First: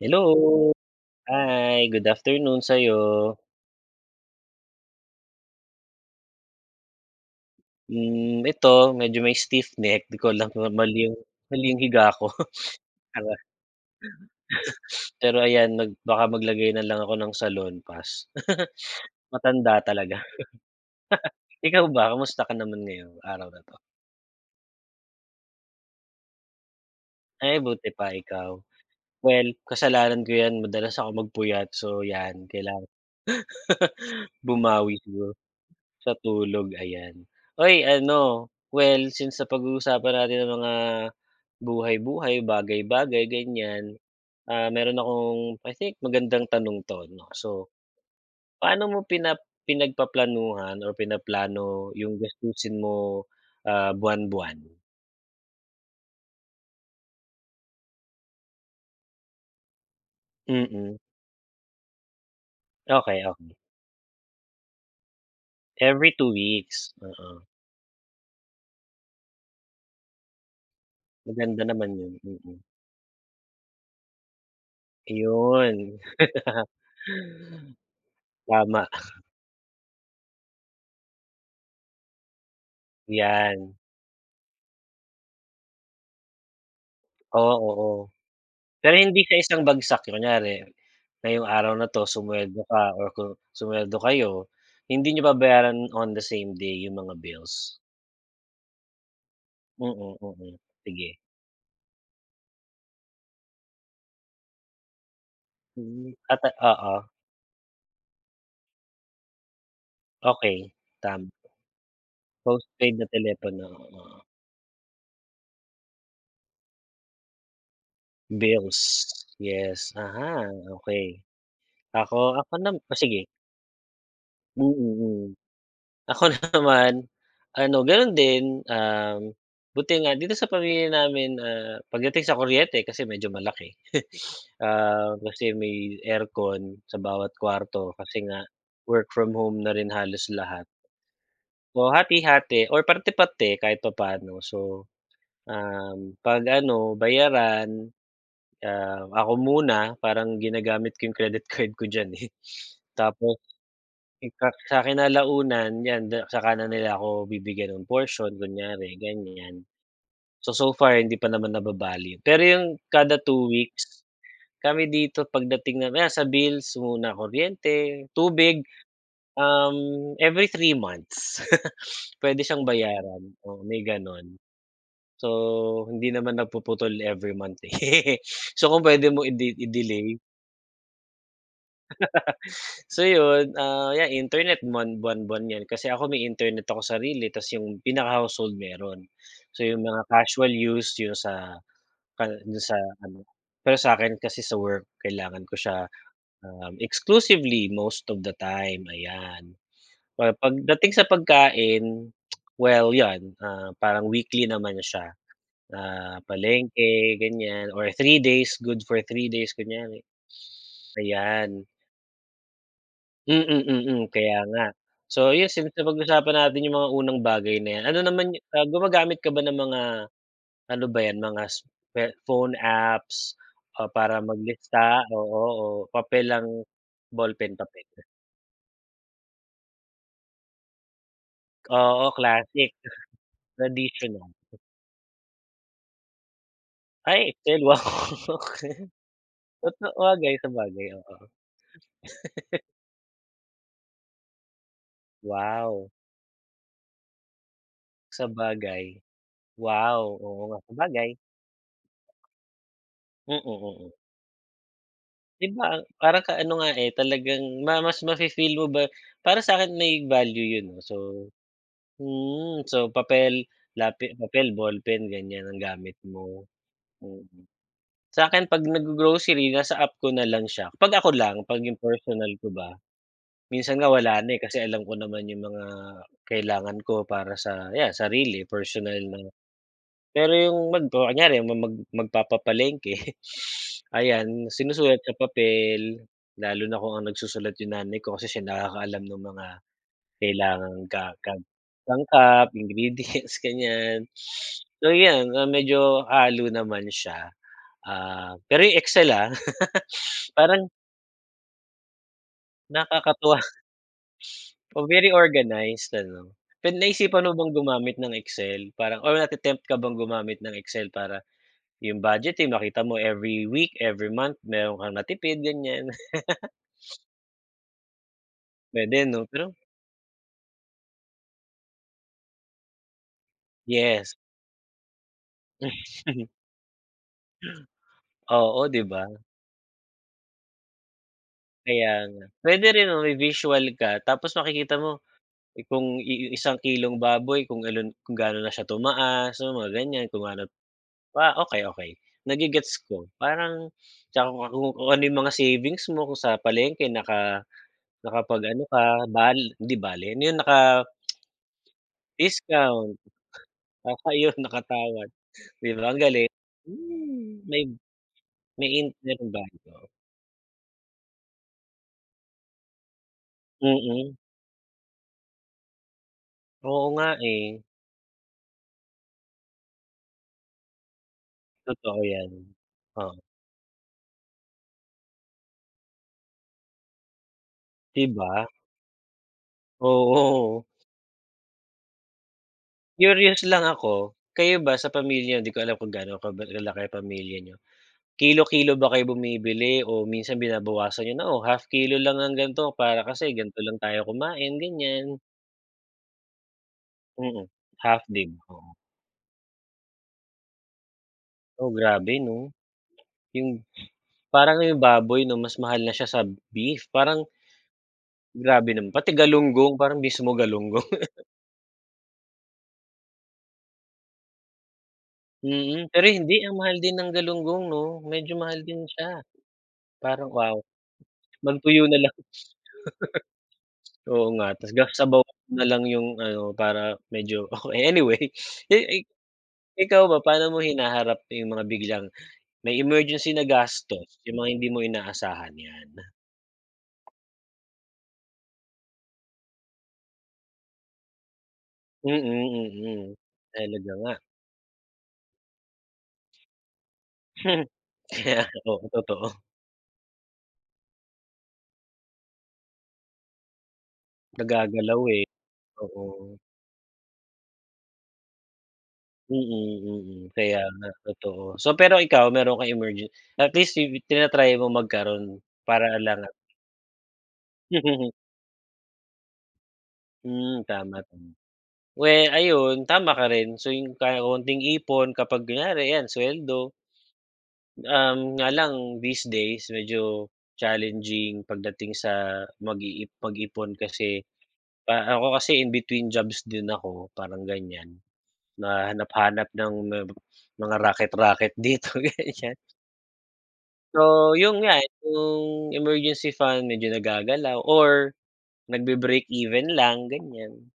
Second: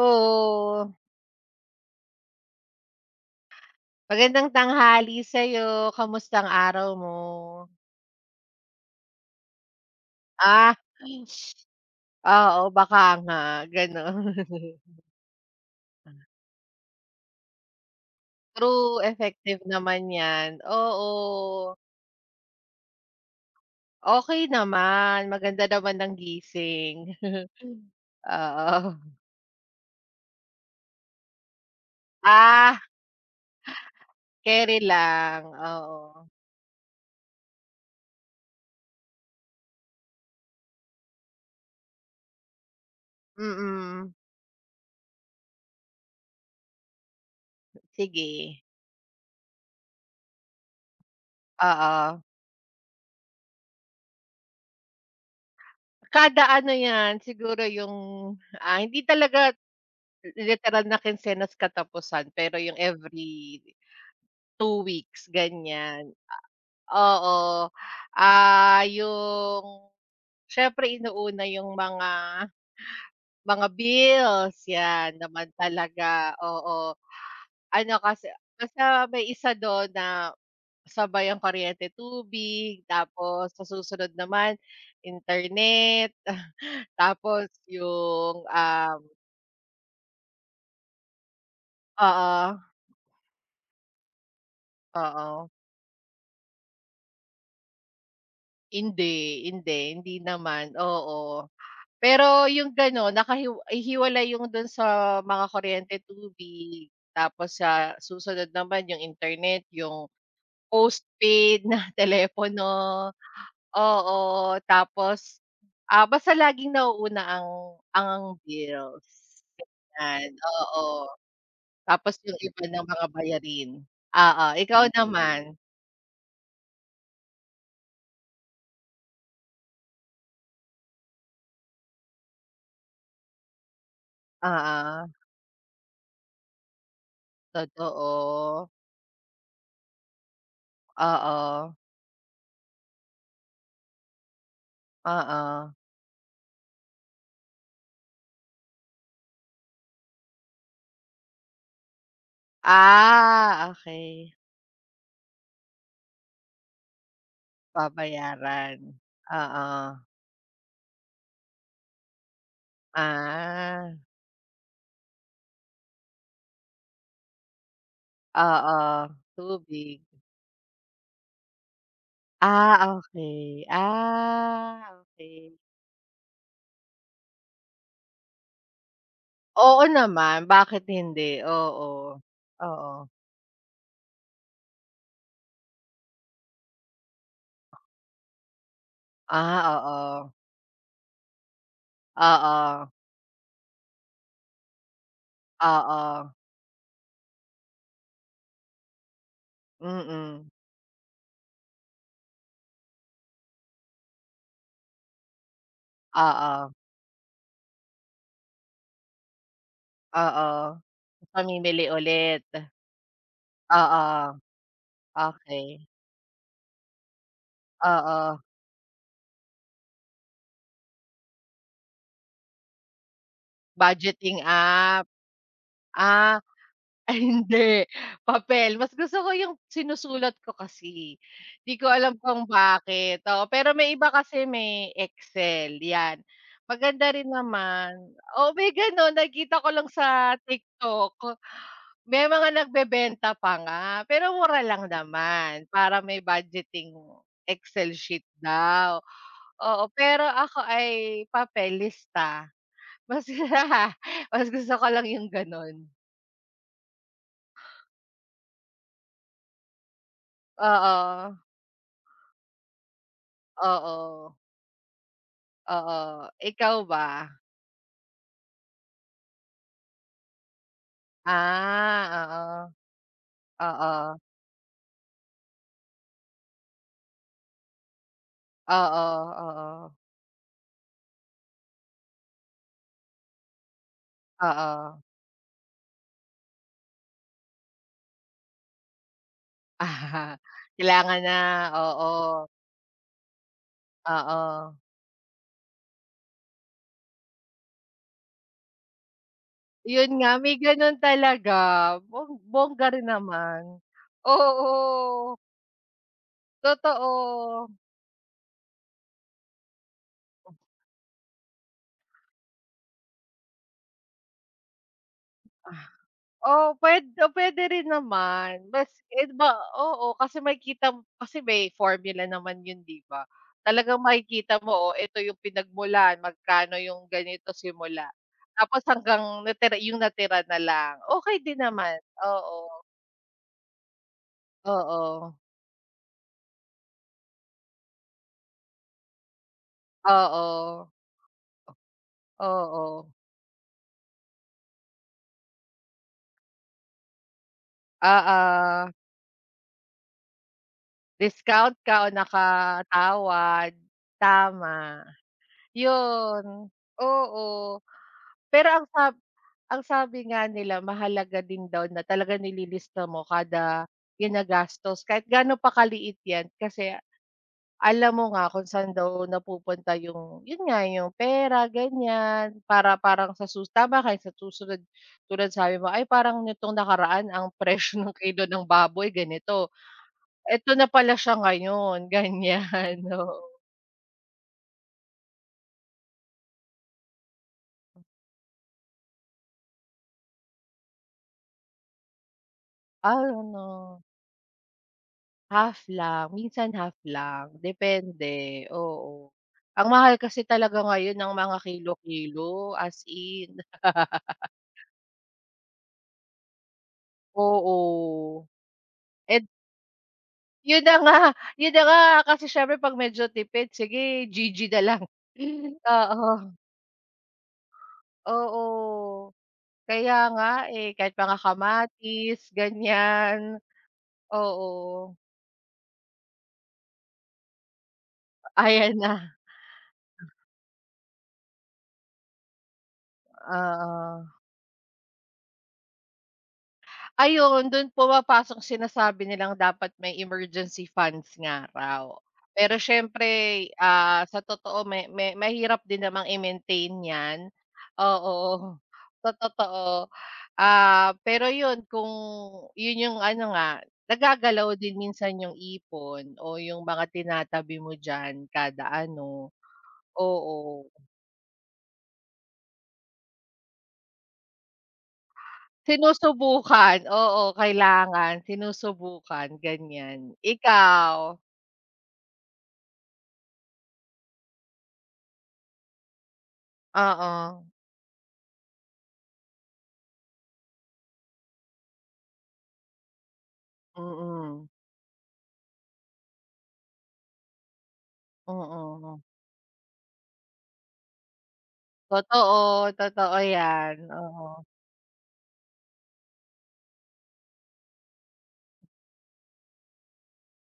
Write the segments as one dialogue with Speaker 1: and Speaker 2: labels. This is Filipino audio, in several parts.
Speaker 1: Hello. Hi, good afternoon sa'yo.
Speaker 2: magandang tanghali sa'yo. Kamusta ang araw mo?
Speaker 1: Hmm, ito medyo may stiff neck, 'di ko alam kung
Speaker 2: Ah,
Speaker 1: mali yung higa ko.
Speaker 2: oo, baka
Speaker 1: Tara.
Speaker 2: nga gano'n.
Speaker 1: Pero ayan mag baka maglagay na lang ako ng salon pass.
Speaker 2: True, effective
Speaker 1: Matanda
Speaker 2: naman
Speaker 1: talaga.
Speaker 2: 'yan, oo.
Speaker 1: Ikaw ba, kamusta ka naman ngayong araw na 'to?
Speaker 2: Okay naman, maganda naman ng gising.
Speaker 1: Ay, buti pa, ikaw.
Speaker 2: Oo.
Speaker 1: Well, kasalanan ko 'yan, madalas ako magpuyat, so 'yan
Speaker 2: Ah,
Speaker 1: kailangan
Speaker 2: keri
Speaker 1: bumawi siguro.
Speaker 2: lang, oo.
Speaker 1: Sa tulog, ayan. Uy, ano, well, since sa pag uusapan natin ang mga buhay-buhay, bagay-bagay, ganyan,
Speaker 2: Mm,
Speaker 1: ah, meron akong, I think, magandang tanong 'to, 'no. So,
Speaker 2: sige,
Speaker 1: paano mo pinagpaplanuhan or pinaplano yung
Speaker 2: oo.
Speaker 1: gastusin mo, ah, buwan-buwan?
Speaker 2: Kada ano 'yan, siguro yung, hindi talaga literal
Speaker 1: Mm,
Speaker 2: na kinsenas katapusan, pero yung
Speaker 1: okay,
Speaker 2: every
Speaker 1: okay.
Speaker 2: two weeks,
Speaker 1: Every
Speaker 2: ganyan.
Speaker 1: 2 weeks, oo.
Speaker 2: Oo, yung siyempre inuuna
Speaker 1: Maganda
Speaker 2: yung
Speaker 1: naman
Speaker 2: mga
Speaker 1: yun, mm.
Speaker 2: mga bills, 'yan naman
Speaker 1: Yun.
Speaker 2: talaga, oo. Ano kasi
Speaker 1: Tama,
Speaker 2: basta may isa dun na sabay ang kuryente, tubig, tapos sa
Speaker 1: yan.
Speaker 2: susunod naman internet, tapos
Speaker 1: Oo, oo.
Speaker 2: yung,
Speaker 1: Pero
Speaker 2: ah.
Speaker 1: hindi sa isang bagsak, kunyari ngayong araw na 'to
Speaker 2: Oo,
Speaker 1: sumweldo ka or kung sumweldo kayo, hindi niyo
Speaker 2: oo.
Speaker 1: babayaran on the same day yung mga bills.
Speaker 2: Hindi, hindi, hindi
Speaker 1: Mm, mm.
Speaker 2: naman,
Speaker 1: Sige.
Speaker 2: oo. Pero yung gano'n nakahiw hiwalay yung do'n sa mga kuryente,
Speaker 1: Hmm, at
Speaker 2: tubig,
Speaker 1: oo,
Speaker 2: tapos sa susunod naman yung internet, yung
Speaker 1: okey, tama.
Speaker 2: postpaid na
Speaker 1: Postpaid na
Speaker 2: telepono,
Speaker 1: telepono, oo.
Speaker 2: oo. Tapos, basta laging nauuna ang
Speaker 1: Bills,
Speaker 2: bills,
Speaker 1: yes.
Speaker 2: yan,
Speaker 1: Aha, okey.
Speaker 2: oo. Tapos
Speaker 1: Ako
Speaker 2: yung
Speaker 1: ako
Speaker 2: iba
Speaker 1: nam
Speaker 2: ng
Speaker 1: o
Speaker 2: mga
Speaker 1: sige,
Speaker 2: bayarin, oo.
Speaker 1: mm,
Speaker 2: Ikaw Mm.
Speaker 1: hmm.
Speaker 2: naman?
Speaker 1: Ako naman, ano gano'n din, buti nga dito sa pamilya namin, ah, pagdating sa kuryente kasi medyo malaki.
Speaker 2: Oo,
Speaker 1: Ah, kasi may aircon sa bawat kwarto kasi nga
Speaker 2: totoo.
Speaker 1: work from home na rin halos lahat.
Speaker 2: Oo,
Speaker 1: O hati-hati or parte-parte kahit pa paano. So,
Speaker 2: oo.
Speaker 1: 'pag ano bayaran, ah, ako muna parang ginagamit ko yung credit card ko diyan, eh. Tapos
Speaker 2: Ah, okey.
Speaker 1: ika sa kinalaunan 'yan da saka na nila ako bibigyan ng portion
Speaker 2: Babayaran.
Speaker 1: kunyari ganyan.
Speaker 2: Oo.
Speaker 1: So far hindi pa naman nababali. Pero yung kada two
Speaker 2: Ah,
Speaker 1: weeks, kami dito pagdating ng ah, sa bills muna kuryente, tubig,
Speaker 2: oo, tubig.
Speaker 1: every 3 months puwede siyang
Speaker 2: Ah,
Speaker 1: bayaran,
Speaker 2: okay.
Speaker 1: oo may gano'n.
Speaker 2: Ah, okey.
Speaker 1: So, hindi naman napuputol every month, eh. So, kung puwede mo
Speaker 2: Oo
Speaker 1: i-delay.
Speaker 2: naman, bakit hindi? Oo, oo.
Speaker 1: So yun, ah, yan internet buwan-buwan yan kasi ako may internet ako sarili tas yung pinaka-household meron.
Speaker 2: Ah,
Speaker 1: So yung mga
Speaker 2: oo.
Speaker 1: casual use yung sa ka dun sa
Speaker 2: Oo,
Speaker 1: ano, pero sa'kin kasi sa work kailangan ko siya,
Speaker 2: oo.
Speaker 1: exclusively most of the time, ayan. Pero
Speaker 2: Mm.
Speaker 1: pagdating sa pagkain, well yan, ah, parang weekly naman siya na
Speaker 2: Oo,
Speaker 1: palengke ganyan or 3 days, good for 3 days kunyari,
Speaker 2: oo.
Speaker 1: ayan.
Speaker 2: Mamimili ulit.
Speaker 1: Mm, mm,
Speaker 2: Oo,
Speaker 1: kaya nga. So yun,
Speaker 2: okey.
Speaker 1: since napag-usapan natin yung mga unang bagay na yan, ano naman
Speaker 2: Oo,
Speaker 1: ah, gumagamit ka ba ng mga ano ba yan, mga s pe phone apps, ah, para
Speaker 2: budgeting
Speaker 1: maglista,
Speaker 2: app.
Speaker 1: oo, o papel
Speaker 2: Ah.
Speaker 1: lang,
Speaker 2: Ay
Speaker 1: ballpen,
Speaker 2: hindi,
Speaker 1: papel?
Speaker 2: papel. Mas gusto ko yung sinusulat ko kasi. 'Di ko
Speaker 1: Oo,
Speaker 2: alam kung
Speaker 1: classic,
Speaker 2: bakit, oo. Pero may iba
Speaker 1: traditional.
Speaker 2: kasi may Excel, 'yan. Maganda
Speaker 1: Ay,
Speaker 2: rin
Speaker 1: Excel, wow.
Speaker 2: naman oo, may gano'n nakikita ko lang
Speaker 1: Totoo
Speaker 2: sa
Speaker 1: bagay, sabagay, oo.
Speaker 2: TikTok. May mga nagbebenta pa nga, pero mura lang naman.
Speaker 1: Wow,
Speaker 2: Para may budgeting Excel sheet
Speaker 1: sa bagay.
Speaker 2: daw, oo.
Speaker 1: Wow,
Speaker 2: Pero
Speaker 1: oo nga,
Speaker 2: ako
Speaker 1: sabagay.
Speaker 2: ay papel, lista. Mas
Speaker 1: Mm, mm, mm.
Speaker 2: mas gusto ko lang yung
Speaker 1: 'Di ba,
Speaker 2: gano'n.
Speaker 1: parang ka ano nga, eh, talagang mas mafe-feel mo ba, para sa'kin may value yun, 'no. So
Speaker 2: Oo,
Speaker 1: mm, so papel,
Speaker 2: oo.
Speaker 1: papel, ballpen ganyan ang
Speaker 2: Oo,
Speaker 1: gamit mo,
Speaker 2: ikaw ba?
Speaker 1: mm. Sa'kin 'pag naggo-grocery nasa app ko na lang siya, 'pag ako lang, 'pag yung personal ko ba.
Speaker 2: Ah, oo,
Speaker 1: Minsan nga wala
Speaker 2: oo,
Speaker 1: na, eh, kasi alam ko naman yung mga kailangan ko para sa 'yan sarili, personal
Speaker 2: oo,
Speaker 1: na.
Speaker 2: oo,
Speaker 1: Pero yung mag o kunyari ma mag magpapapalengke, ayan, sinusulat
Speaker 2: oo.
Speaker 1: sa papel, lalo na kung ang nagsusulat yung nanay ko kasi siya nakakaalam ng mga
Speaker 2: Ah,
Speaker 1: kailangang ka
Speaker 2: Kailangan
Speaker 1: ka
Speaker 2: na, oo,
Speaker 1: sangkap, ingredients, ganyan.
Speaker 2: oo.
Speaker 1: So, yan, ah, medyo halo naman siya. Ah, pero yung Excel, ah,
Speaker 2: Yun nga, may
Speaker 1: parang
Speaker 2: ganun talaga, bongga rin
Speaker 1: nakakatuwa,
Speaker 2: naman. Oo,
Speaker 1: oh, very organized ano. Pero naisipan mo bang
Speaker 2: totoo.
Speaker 1: gumamit ng Excel? Parang or nate-tempt ka bang gumamit ng Excel para yung budgeting makita mo every week, every month meron kang natipid ganyan,
Speaker 2: Oh, puwede rin naman mas
Speaker 1: puwede 'no?
Speaker 2: eh,
Speaker 1: Pero
Speaker 2: ba oo, kasi makikita mo kasi may formula naman 'yun, 'di ba? Talagang
Speaker 1: yes.
Speaker 2: makikita mo, oh, ito yung pinagmulan, magkano yung ganito simula,
Speaker 1: Oo,
Speaker 2: tapos
Speaker 1: 'di ba?
Speaker 2: hanggang natira yung natira na lang, okay din
Speaker 1: Kaya
Speaker 2: naman,
Speaker 1: nga. Puwede
Speaker 2: oo.
Speaker 1: rin 'no, may visual ka tapos makikita mo
Speaker 2: Oo,
Speaker 1: eh, kung isang kilong baboy kung ilan kung gaano na siya tumaas, so mga ganyan, kung ano
Speaker 2: oo,
Speaker 1: pa, okay, okay. Nagigets ko.
Speaker 2: oo,
Speaker 1: Parang tsaka kung ano yung mga savings mo kung sa palengke naka nakapag-ano
Speaker 2: oo,
Speaker 1: ka, bal hindi bale, ano yun,
Speaker 2: discount ka o
Speaker 1: naka-discount.
Speaker 2: nakatawad,
Speaker 1: Baka yun,
Speaker 2: tama,
Speaker 1: nakatawad. 'Di ba ang galing?
Speaker 2: 'yun,
Speaker 1: Hmm.
Speaker 2: oo.
Speaker 1: May
Speaker 2: Pero
Speaker 1: may intern bago.
Speaker 2: ang sabi nga nila mahalaga din daw na talagang nililista mo kada
Speaker 1: Mm,
Speaker 2: ginagastos kahit gaano pa kaliit 'yan
Speaker 1: oo
Speaker 2: kasi
Speaker 1: nga, eh,
Speaker 2: alam mo nga kung saan daw napupunta yung yun nga, yung pera
Speaker 1: totoo 'yan.
Speaker 2: ganyan. Para
Speaker 1: Oo,
Speaker 2: parang sa sus tama ka sa susunod tulad sabi mo, "Ay parang nitong nakaraan ang presyo
Speaker 1: 'di
Speaker 2: ng kilo
Speaker 1: ba?
Speaker 2: ng baboy ganito,
Speaker 1: Oo,
Speaker 2: eto na pala siya ngayon." Ganyan,
Speaker 1: curious
Speaker 2: oo.
Speaker 1: lang ako, kayo ba sa pamilya niyo, 'di ko alam kung gaano kaba kalaki ang pamilya niyo. Kilo-kilo ba kayo bumibili o minsan binabawasan niyo na, "Oh, half kilo lang ang gan'to para kasi gan'to lang tayo
Speaker 2: Ano.
Speaker 1: kumain," ganyan?
Speaker 2: Half lang, minsan half
Speaker 1: Mm,
Speaker 2: lang,
Speaker 1: half din,
Speaker 2: depende,
Speaker 1: oo.
Speaker 2: oo. Ang mahal kasi talaga ngayon ng mga
Speaker 1: Oh, grabe 'no?
Speaker 2: kilo-kilo, as in,
Speaker 1: Yung parang yung baboy 'no, mas mahal na siya sa beef, parang.
Speaker 2: oo.
Speaker 1: Grabe naman, pati
Speaker 2: And
Speaker 1: galunggong, parang mismo
Speaker 2: yun
Speaker 1: galunggong.
Speaker 2: na nga, yun na nga kasi siyempre 'pag medyo tipid sige GG na lang.
Speaker 1: Mm, pero hindi,
Speaker 2: Oo,
Speaker 1: ang mahal din ng galunggong 'no, medyo mahal din siya.
Speaker 2: oo. Kaya
Speaker 1: Parang
Speaker 2: nga,
Speaker 1: wow,
Speaker 2: eh, kahit mga
Speaker 1: magtuyo na lang.
Speaker 2: kamatis, ganyan,
Speaker 1: Oo nga,
Speaker 2: oo.
Speaker 1: tas ga sabawan na lang yung ano para medyo okey anyway,
Speaker 2: Ayan
Speaker 1: i
Speaker 2: na,
Speaker 1: ikaw ba paano mo hinaharap yung mga biglang may emergency na gastos,
Speaker 2: oo.
Speaker 1: yung mga hindi mo inaasahan, yan?
Speaker 2: Ayun, dun pumapasok sinasabi nilang dapat may emergency funds nga raw.
Speaker 1: Mm,
Speaker 2: Pero
Speaker 1: mm.
Speaker 2: siyempre,
Speaker 1: Talaga nga.
Speaker 2: sa totoo may mahirap din namang i-maintain 'yan, oo,
Speaker 1: Kaya oo, totoo.
Speaker 2: sa totoo. Ah, pero yun kung yun yung ano nga, nagagalaw din
Speaker 1: Nagagalaw, eh,
Speaker 2: minsan yung
Speaker 1: oo.
Speaker 2: ipon o yung mga tinatabi mo diyan kada
Speaker 1: Mm,
Speaker 2: ano,
Speaker 1: mm, kaya
Speaker 2: oo.
Speaker 1: nga, totoo. So, pero ikaw meron kang emergen at least yu tina-try mo magkaroon para lang at
Speaker 2: Sinusubukan, oo, kailangan sinusubukan, ganyan.
Speaker 1: hmm, tama,
Speaker 2: Ikaw?
Speaker 1: tama. We ayun, tama ka rin. So, yung ka konting ipon kapag kunyari 'yan suweldo,
Speaker 2: Oo.
Speaker 1: nga lang these days medyo challenging pagdating sa mag-ipon kasi
Speaker 2: Mm,
Speaker 1: pa ako, kasi in between jobs din ako, parang ganyan. Na
Speaker 2: oo.
Speaker 1: hanap-hanap ng mga raket-raket dito, ganyan.
Speaker 2: Totoo, totoo 'yan,
Speaker 1: So, yun
Speaker 2: oo.
Speaker 1: nga, eh, yung emergency fund medyo nagagalaw or nagbe-breakeven lang, ganyan.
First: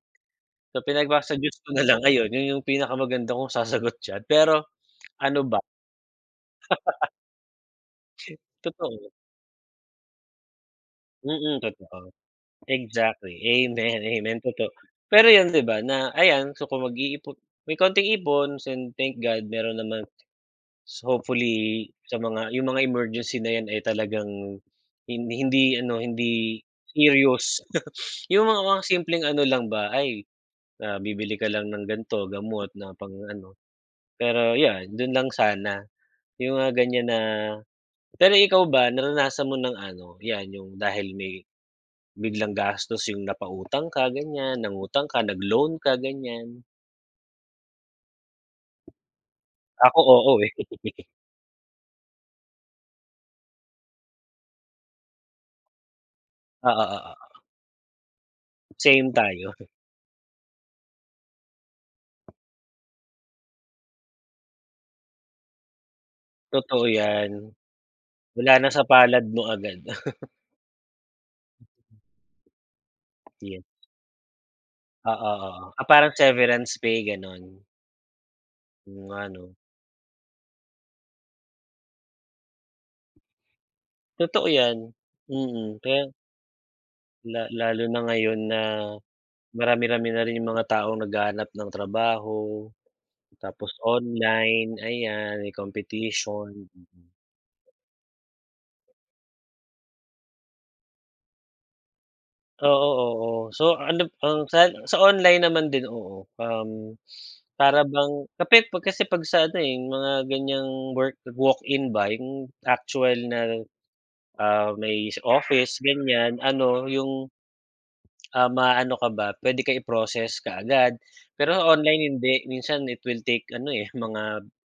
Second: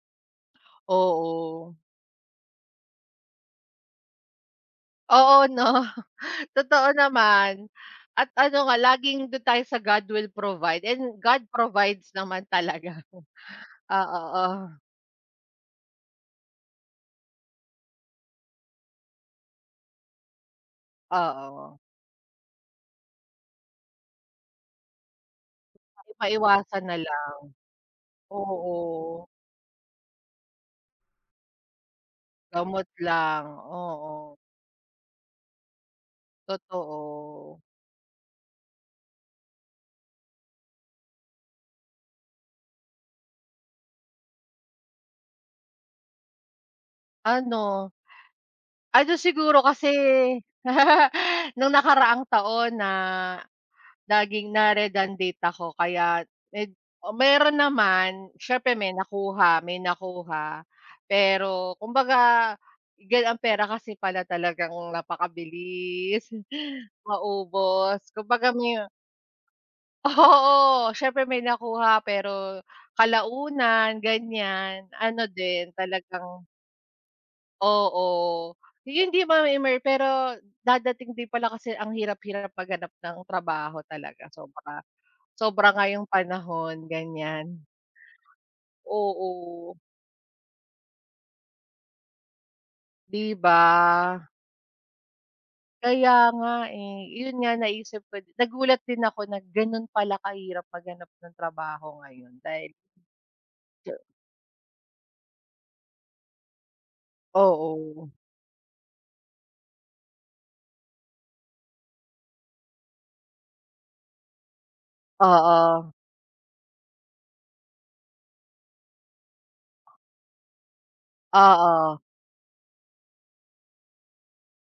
Speaker 1: So, pinagpasa Diyos ko
Speaker 2: Oo.
Speaker 1: na lang, ayun, yun yung pinakamaganda kong sasagot diyan. Pero ano
Speaker 2: Oo
Speaker 1: ba,
Speaker 2: 'no, totoo naman at ano nga
Speaker 1: totoo,
Speaker 2: laging dun tayo sa God will provide and God
Speaker 1: mm,
Speaker 2: provides
Speaker 1: totoo.
Speaker 2: naman talaga.
Speaker 1: Exactly, amen, amen,
Speaker 2: Oo,
Speaker 1: totoo. Pero yun, 'di ba, na ayan, so kung mag-iipon may konting ipon, and thank God meron naman. So,
Speaker 2: oo,
Speaker 1: hopefully sa mga yung mga emergency na yan ay talagang hindi ano,
Speaker 2: hindi
Speaker 1: hindi
Speaker 2: maiwasan na lang,
Speaker 1: serious. Yung mga simpleng
Speaker 2: oo.
Speaker 1: ano lang ba, ay, ah, bibili ka lang ng ganito, gamot
Speaker 2: Gamot
Speaker 1: na
Speaker 2: lang,
Speaker 1: pang-ano.
Speaker 2: oo,
Speaker 1: Pero yeah dun lang sana, yung mga ganyan na
Speaker 2: totoo.
Speaker 1: pero ikaw ba naranasan mo ng ano, yan yung dahil may biglang gastos yung napautang ka ganyan, nangutang ka, loan ka ganyan?
Speaker 2: Ano, ano siguro kasi
Speaker 1: Ako, oo, eh.
Speaker 2: nung nakaraang taon na laging na-redundant ako kaya med
Speaker 1: Oo,
Speaker 2: o
Speaker 1: oo.
Speaker 2: meron naman, siyempre may
Speaker 1: Same tayo,
Speaker 2: nakuha, may nakuha. Pero kumbaga, gan ang pera kasi pala talagang napakabilis,
Speaker 1: totoo yan.
Speaker 2: maubos.
Speaker 1: Wala
Speaker 2: Kumbaga
Speaker 1: na
Speaker 2: may
Speaker 1: sa palad mo agad.
Speaker 2: oo, siyempre may nakuha pero
Speaker 1: Yun,
Speaker 2: kalaunan ganyan, ano
Speaker 1: oo,
Speaker 2: din
Speaker 1: oo. Ah, parang
Speaker 2: talagang
Speaker 1: severance pay gano'n,
Speaker 2: oo.
Speaker 1: yung
Speaker 2: Yun di
Speaker 1: ano.
Speaker 2: ma-immer pero dadating din pala kasi ang hirap-hirap maghanap ng trabaho talaga
Speaker 1: Totoo 'yan,
Speaker 2: sobra. Sobra
Speaker 1: mm.
Speaker 2: nga
Speaker 1: Kaya
Speaker 2: yung panahon, ganyan.
Speaker 1: lalo na ngayon na
Speaker 2: Oo.
Speaker 1: marami-rami na rin yung mga taong naghahanap ng trabaho,
Speaker 2: 'Di ba?
Speaker 1: tapos online, ayan, may
Speaker 2: Kaya
Speaker 1: competition.
Speaker 2: nga, eh. Yun nga naisip ko din. Nagulat din ako na ganun pala kahirap maghanap ng trabaho ngayon dahil
Speaker 1: Oo, oo. So ano, ang sa online naman din, oo, para
Speaker 2: oo.
Speaker 1: bang kapit pag, kasi 'pag sa ano, eh, yung mga ganiyang work walk-in ba, yung actual na, ah, may office
Speaker 2: Oo,
Speaker 1: ganiyan, ano yung. Ah, maano ka ba, puwede ka i-process kaagad. Pero
Speaker 2: oo.
Speaker 1: online hindi, minsan it will take ano, eh, mga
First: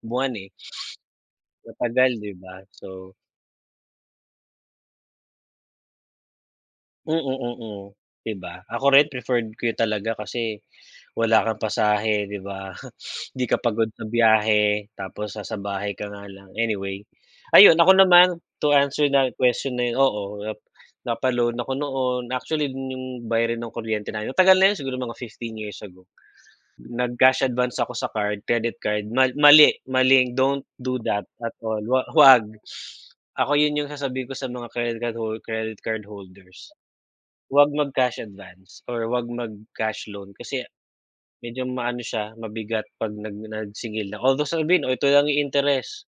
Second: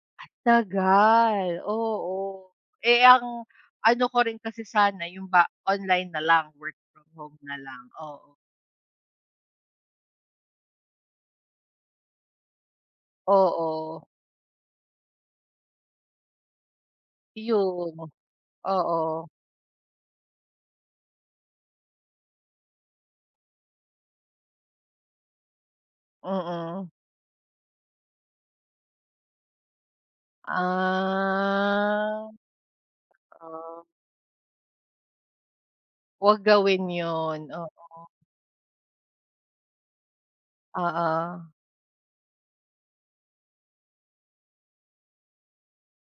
Speaker 1: buwan, eh,
Speaker 2: Tagal,
Speaker 1: matagal, 'di
Speaker 2: oo.
Speaker 1: ba? So
Speaker 2: Eh, ano ko rin kasi sana yung ba online na lang, work from
Speaker 1: mm,
Speaker 2: home
Speaker 1: mm,
Speaker 2: na
Speaker 1: mm, mm.
Speaker 2: lang,
Speaker 1: 'Di
Speaker 2: oo.
Speaker 1: ba? Ako rin preferred ko yun talaga kasi wala kang pasahe, 'di ba? 'Di ka pagod
Speaker 2: Oo,
Speaker 1: sa biyahe, tapos nasa bahay ka nga lang. Anyway, ayun ako
Speaker 2: yun.
Speaker 1: naman to answer
Speaker 2: Oo,
Speaker 1: na question na yun, oo, napa ako noon. Actually, dun yung bayarin ng kuryente namin, matagal na yun siguro mga 15 years ago.
Speaker 2: mm.
Speaker 1: Nag-cash advance ako sa card, credit card, mali, maling don't do that at all,
Speaker 2: Ah.
Speaker 1: huwag. Ako 'yun
Speaker 2: Oo,
Speaker 1: yung sasabihin ko sa mga credit card credit card
Speaker 2: 'wag
Speaker 1: holders.
Speaker 2: gawin 'yun, oo,
Speaker 1: Wag mag-cash advance or wag mag-cash loan kasi
Speaker 2: oo,
Speaker 1: medyo maano siya, mabigat 'pag nagsingil na. Although sabihin, "Oh, ito lang yung interest."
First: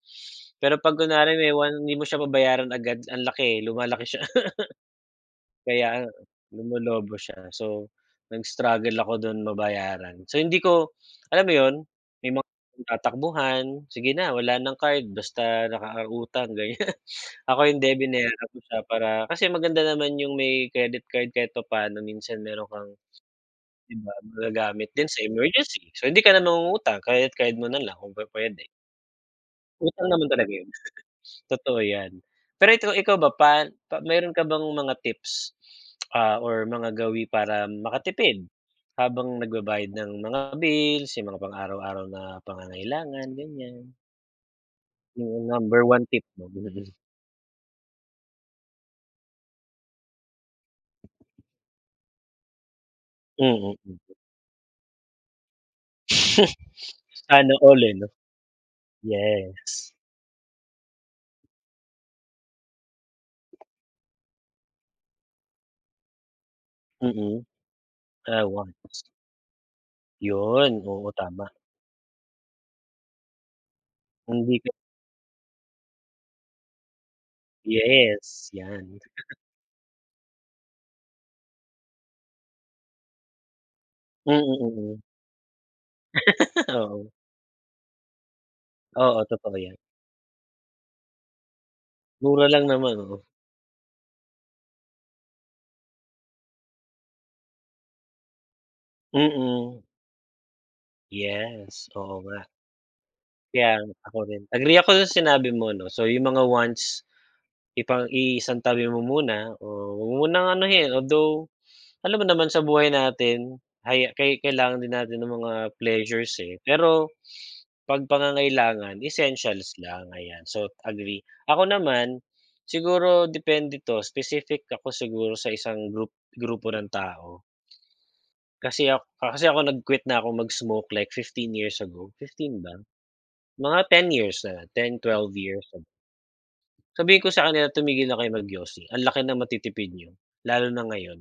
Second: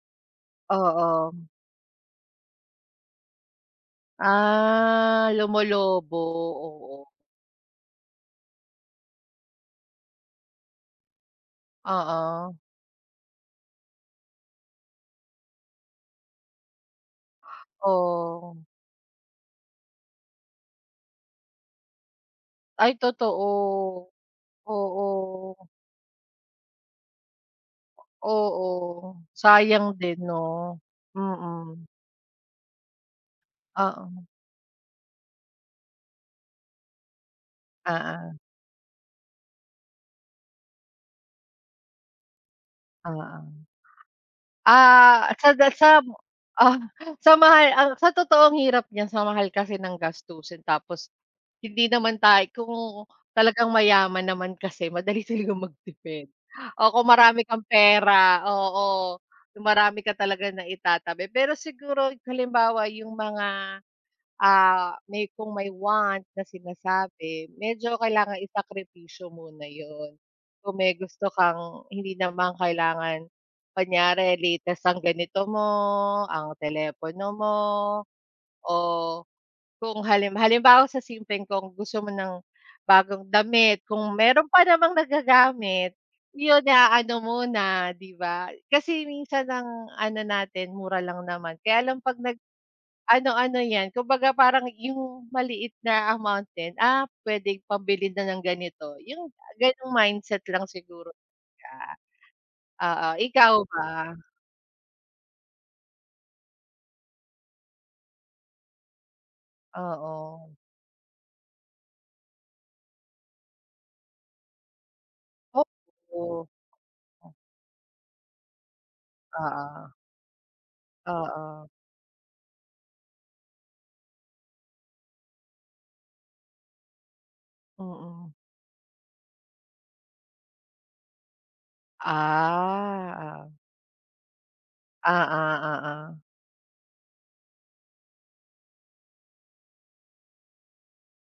Speaker 1: Pero 'pag
Speaker 2: oo.
Speaker 1: kunwari may one hindi mo siya babayaran agad, ang laki, lumalaki siya
Speaker 2: Ah,
Speaker 1: kaya
Speaker 2: lumolobo, oo,
Speaker 1: lumulobo siya. So, nag-struggle ako don mabayaran. So, hindi ko alam mo yun, may mga
Speaker 2: oo,
Speaker 1: tatakbuhan, sige na wala ng card basta nakautang ganyan. Ako hindi, binayaran
Speaker 2: oo.
Speaker 1: ko siya para kasi maganda naman yung may credit card kahit papaano minsan meron kang
Speaker 2: Ay totoo,
Speaker 1: 'di ba magagamit din sa
Speaker 2: oo,
Speaker 1: emergency. So, hindi ka na mangungutang, credit card mo na lang kung puwede.
Speaker 2: oo, sayang
Speaker 1: Utang
Speaker 2: din
Speaker 1: naman talaga yun.
Speaker 2: 'no?
Speaker 1: Totoo
Speaker 2: Mm,
Speaker 1: 'yan. Pero ito ikaw ba pa
Speaker 2: oo,
Speaker 1: meron ka bang mga tips, ah, or mga gawi para makatipid
Speaker 2: oo,
Speaker 1: habang nagbabayad ng mga bills, yung mga pang-araw-araw na pangangailangan,
Speaker 2: oo.
Speaker 1: ganyan?
Speaker 2: Ah,
Speaker 1: Yung number
Speaker 2: sa
Speaker 1: one tip mo?
Speaker 2: ah,
Speaker 1: Ganun.
Speaker 2: sa mahal ang sa totoong hirap niyan sa mahal kasi ng gastusin tapos hindi naman tayo kung talagang
Speaker 1: Mm, mm, mm.
Speaker 2: mayaman naman kasi madali talagang magtipid. O kung marami
Speaker 1: Sana
Speaker 2: kang
Speaker 1: all, eh, 'no?
Speaker 2: pera, oo, yung
Speaker 1: Yes.
Speaker 2: marami ka talaga na itatabi. Pero siguro halimbawa yung mga may kung may want na
Speaker 1: Mm.
Speaker 2: sinasabi, medyo kailangan
Speaker 1: Ah, wants.
Speaker 2: isakripisyo muna yon.
Speaker 1: 'Yun,
Speaker 2: Kung may
Speaker 1: oo,
Speaker 2: gusto
Speaker 1: tama.
Speaker 2: kang hindi naman kailangan kunyari
Speaker 1: Hindi ka
Speaker 2: latest ang ganito mo, ang telepono mo,
Speaker 1: yes, 'yan.
Speaker 2: o kung halimbawa sa simpleng kung gusto mo ng bagong damit, kung
Speaker 1: Mm,
Speaker 2: meron pa namang
Speaker 1: mm.
Speaker 2: nagagamit, yun
Speaker 1: Oo.
Speaker 2: na-aano muna, 'di ba? Kasi
Speaker 1: Oo,
Speaker 2: minsan
Speaker 1: totoo 'yan.
Speaker 2: ang ano natin mura lang naman, kaya lang 'pag
Speaker 1: Mura lang naman, oo.
Speaker 2: ano-ano yan, kumbaga parang yung maliit na amount din, puwedeng pambili na ng ganito,
Speaker 1: Mm,
Speaker 2: yung
Speaker 1: mm.
Speaker 2: gano'ng mindset lang siguro siya,
Speaker 1: Yes, oo nga.
Speaker 2: oo. Ikaw
Speaker 1: Kaya
Speaker 2: ba?
Speaker 1: ako rin, agree ako sa sinabi mo 'no. So yung mga wants, iisantabi mo muna o wag mo munang
Speaker 2: Oo.
Speaker 1: anuhin. Although, alam mo naman sa buhay natin, haya kay kailangan din natin ng mga pleasures,
Speaker 2: Oo.
Speaker 1: eh. Pero 'pag pangangailangan, essentials
Speaker 2: Oo.
Speaker 1: lang, ayan. So agree.
Speaker 2: Oo.
Speaker 1: Ako
Speaker 2: Oo.
Speaker 1: naman, siguro depende 'to, specific ako siguro sa isang grupo ng tao.
Speaker 2: Mm.
Speaker 1: Kasi ako nag-quit na ako mag-smoke like 15 years ago, fifteen ba?
Speaker 2: Ah,
Speaker 1: Mga 10 years na, 10 12 years.
Speaker 2: oo,
Speaker 1: Sabihin ko sa kanila tumigil na kayo mag-yosi, ang laki ng matitipid niyo, lalo na ngayon.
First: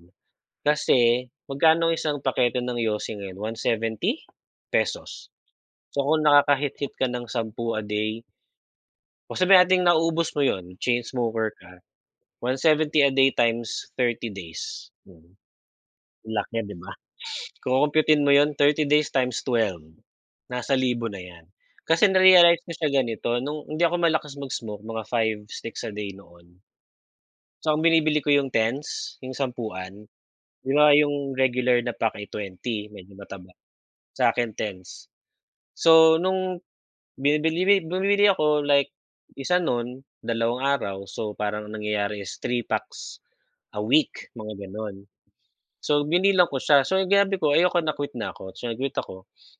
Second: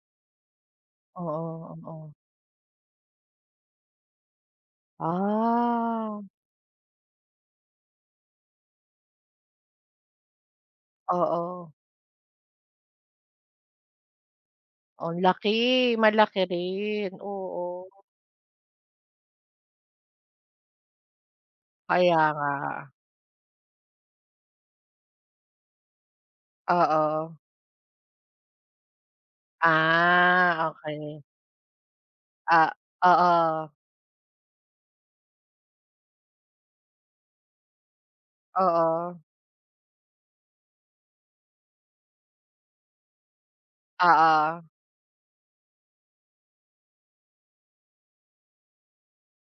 Speaker 1: Kasi
Speaker 2: oo, oo,
Speaker 1: magkano ang
Speaker 2: oo,
Speaker 1: isang pakete ng yosi ngayon, 170 pesos. So
Speaker 2: ah,
Speaker 1: kung nakakahit-hit ka ng sampu a day, o sabihin nating nauubos mo yon chain smoker
Speaker 2: oo.
Speaker 1: ka, 170 a day times 30 days,
Speaker 2: Ang
Speaker 1: hmm,
Speaker 2: laki,
Speaker 1: ang
Speaker 2: malaki
Speaker 1: laki 'di ba?
Speaker 2: rin, oo,
Speaker 1: Kukumpyutin mo yon, 30 days times 12, nasa 1,000 na 'yan. Kasi
Speaker 2: kaya nga,
Speaker 1: na-realize ko siya ganito, nung hindi ako malakas mag-smoke, mga five sticks a day noon.
Speaker 2: oo.
Speaker 1: So, ang binibili ko yung tens, yung sampuan. 'Di
Speaker 2: Ah,
Speaker 1: ba yung
Speaker 2: okey,
Speaker 1: regular na pack ay
Speaker 2: ah,
Speaker 1: 20, medyo mataba.
Speaker 2: oo,
Speaker 1: Sa akin tens. So, nung bumibili ako like
Speaker 2: oo,
Speaker 1: isa nun, dalawang araw, so parang ang nangyayari is 3 packs a week, mga
Speaker 2: oo,
Speaker 1: gano'n. So, binilang ko siya. So, yung ginabi ko ayoko na, quit na ako. So, nag-quit ako.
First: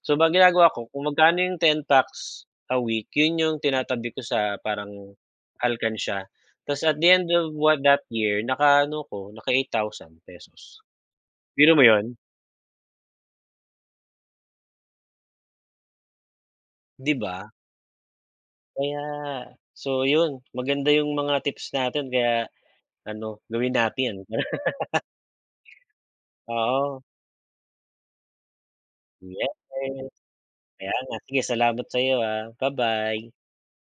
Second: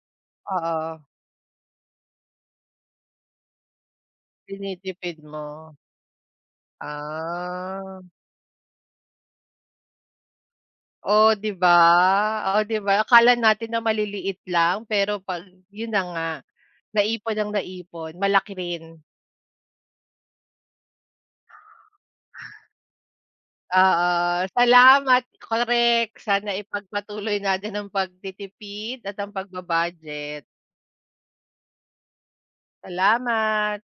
Speaker 1: So, bang ginagawa ko
Speaker 2: oo,
Speaker 1: kung magkano yung 10 packs a week, yun yung tinatabi ko sa parang
Speaker 2: tinitipid mo,
Speaker 1: alkansya. Ta's at the end of what
Speaker 2: ah,
Speaker 1: that year, nakaano ko, naka ₱8,000.
Speaker 2: oh, 'di
Speaker 1: Biro
Speaker 2: ba?
Speaker 1: mo yun?
Speaker 2: Oh, 'di ba akala natin na maliliit lang pero 'pag yun na nga,
Speaker 1: 'Di
Speaker 2: naipon
Speaker 1: ba?
Speaker 2: ang naipon malaki rin.
Speaker 1: Kaya so yun, maganda yung mga tips natin kaya ano, gawin
Speaker 2: Oo,
Speaker 1: natin.
Speaker 2: salamat. Korek. Sana
Speaker 1: Oo,
Speaker 2: ipagpatuloy natin ang pagtitipid at ang
Speaker 1: yes.
Speaker 2: pagbabudget. Budget.
Speaker 1: Kaya nga. Sige, salamat sa iyo ah. Bye bye.
Speaker 2: Salamat.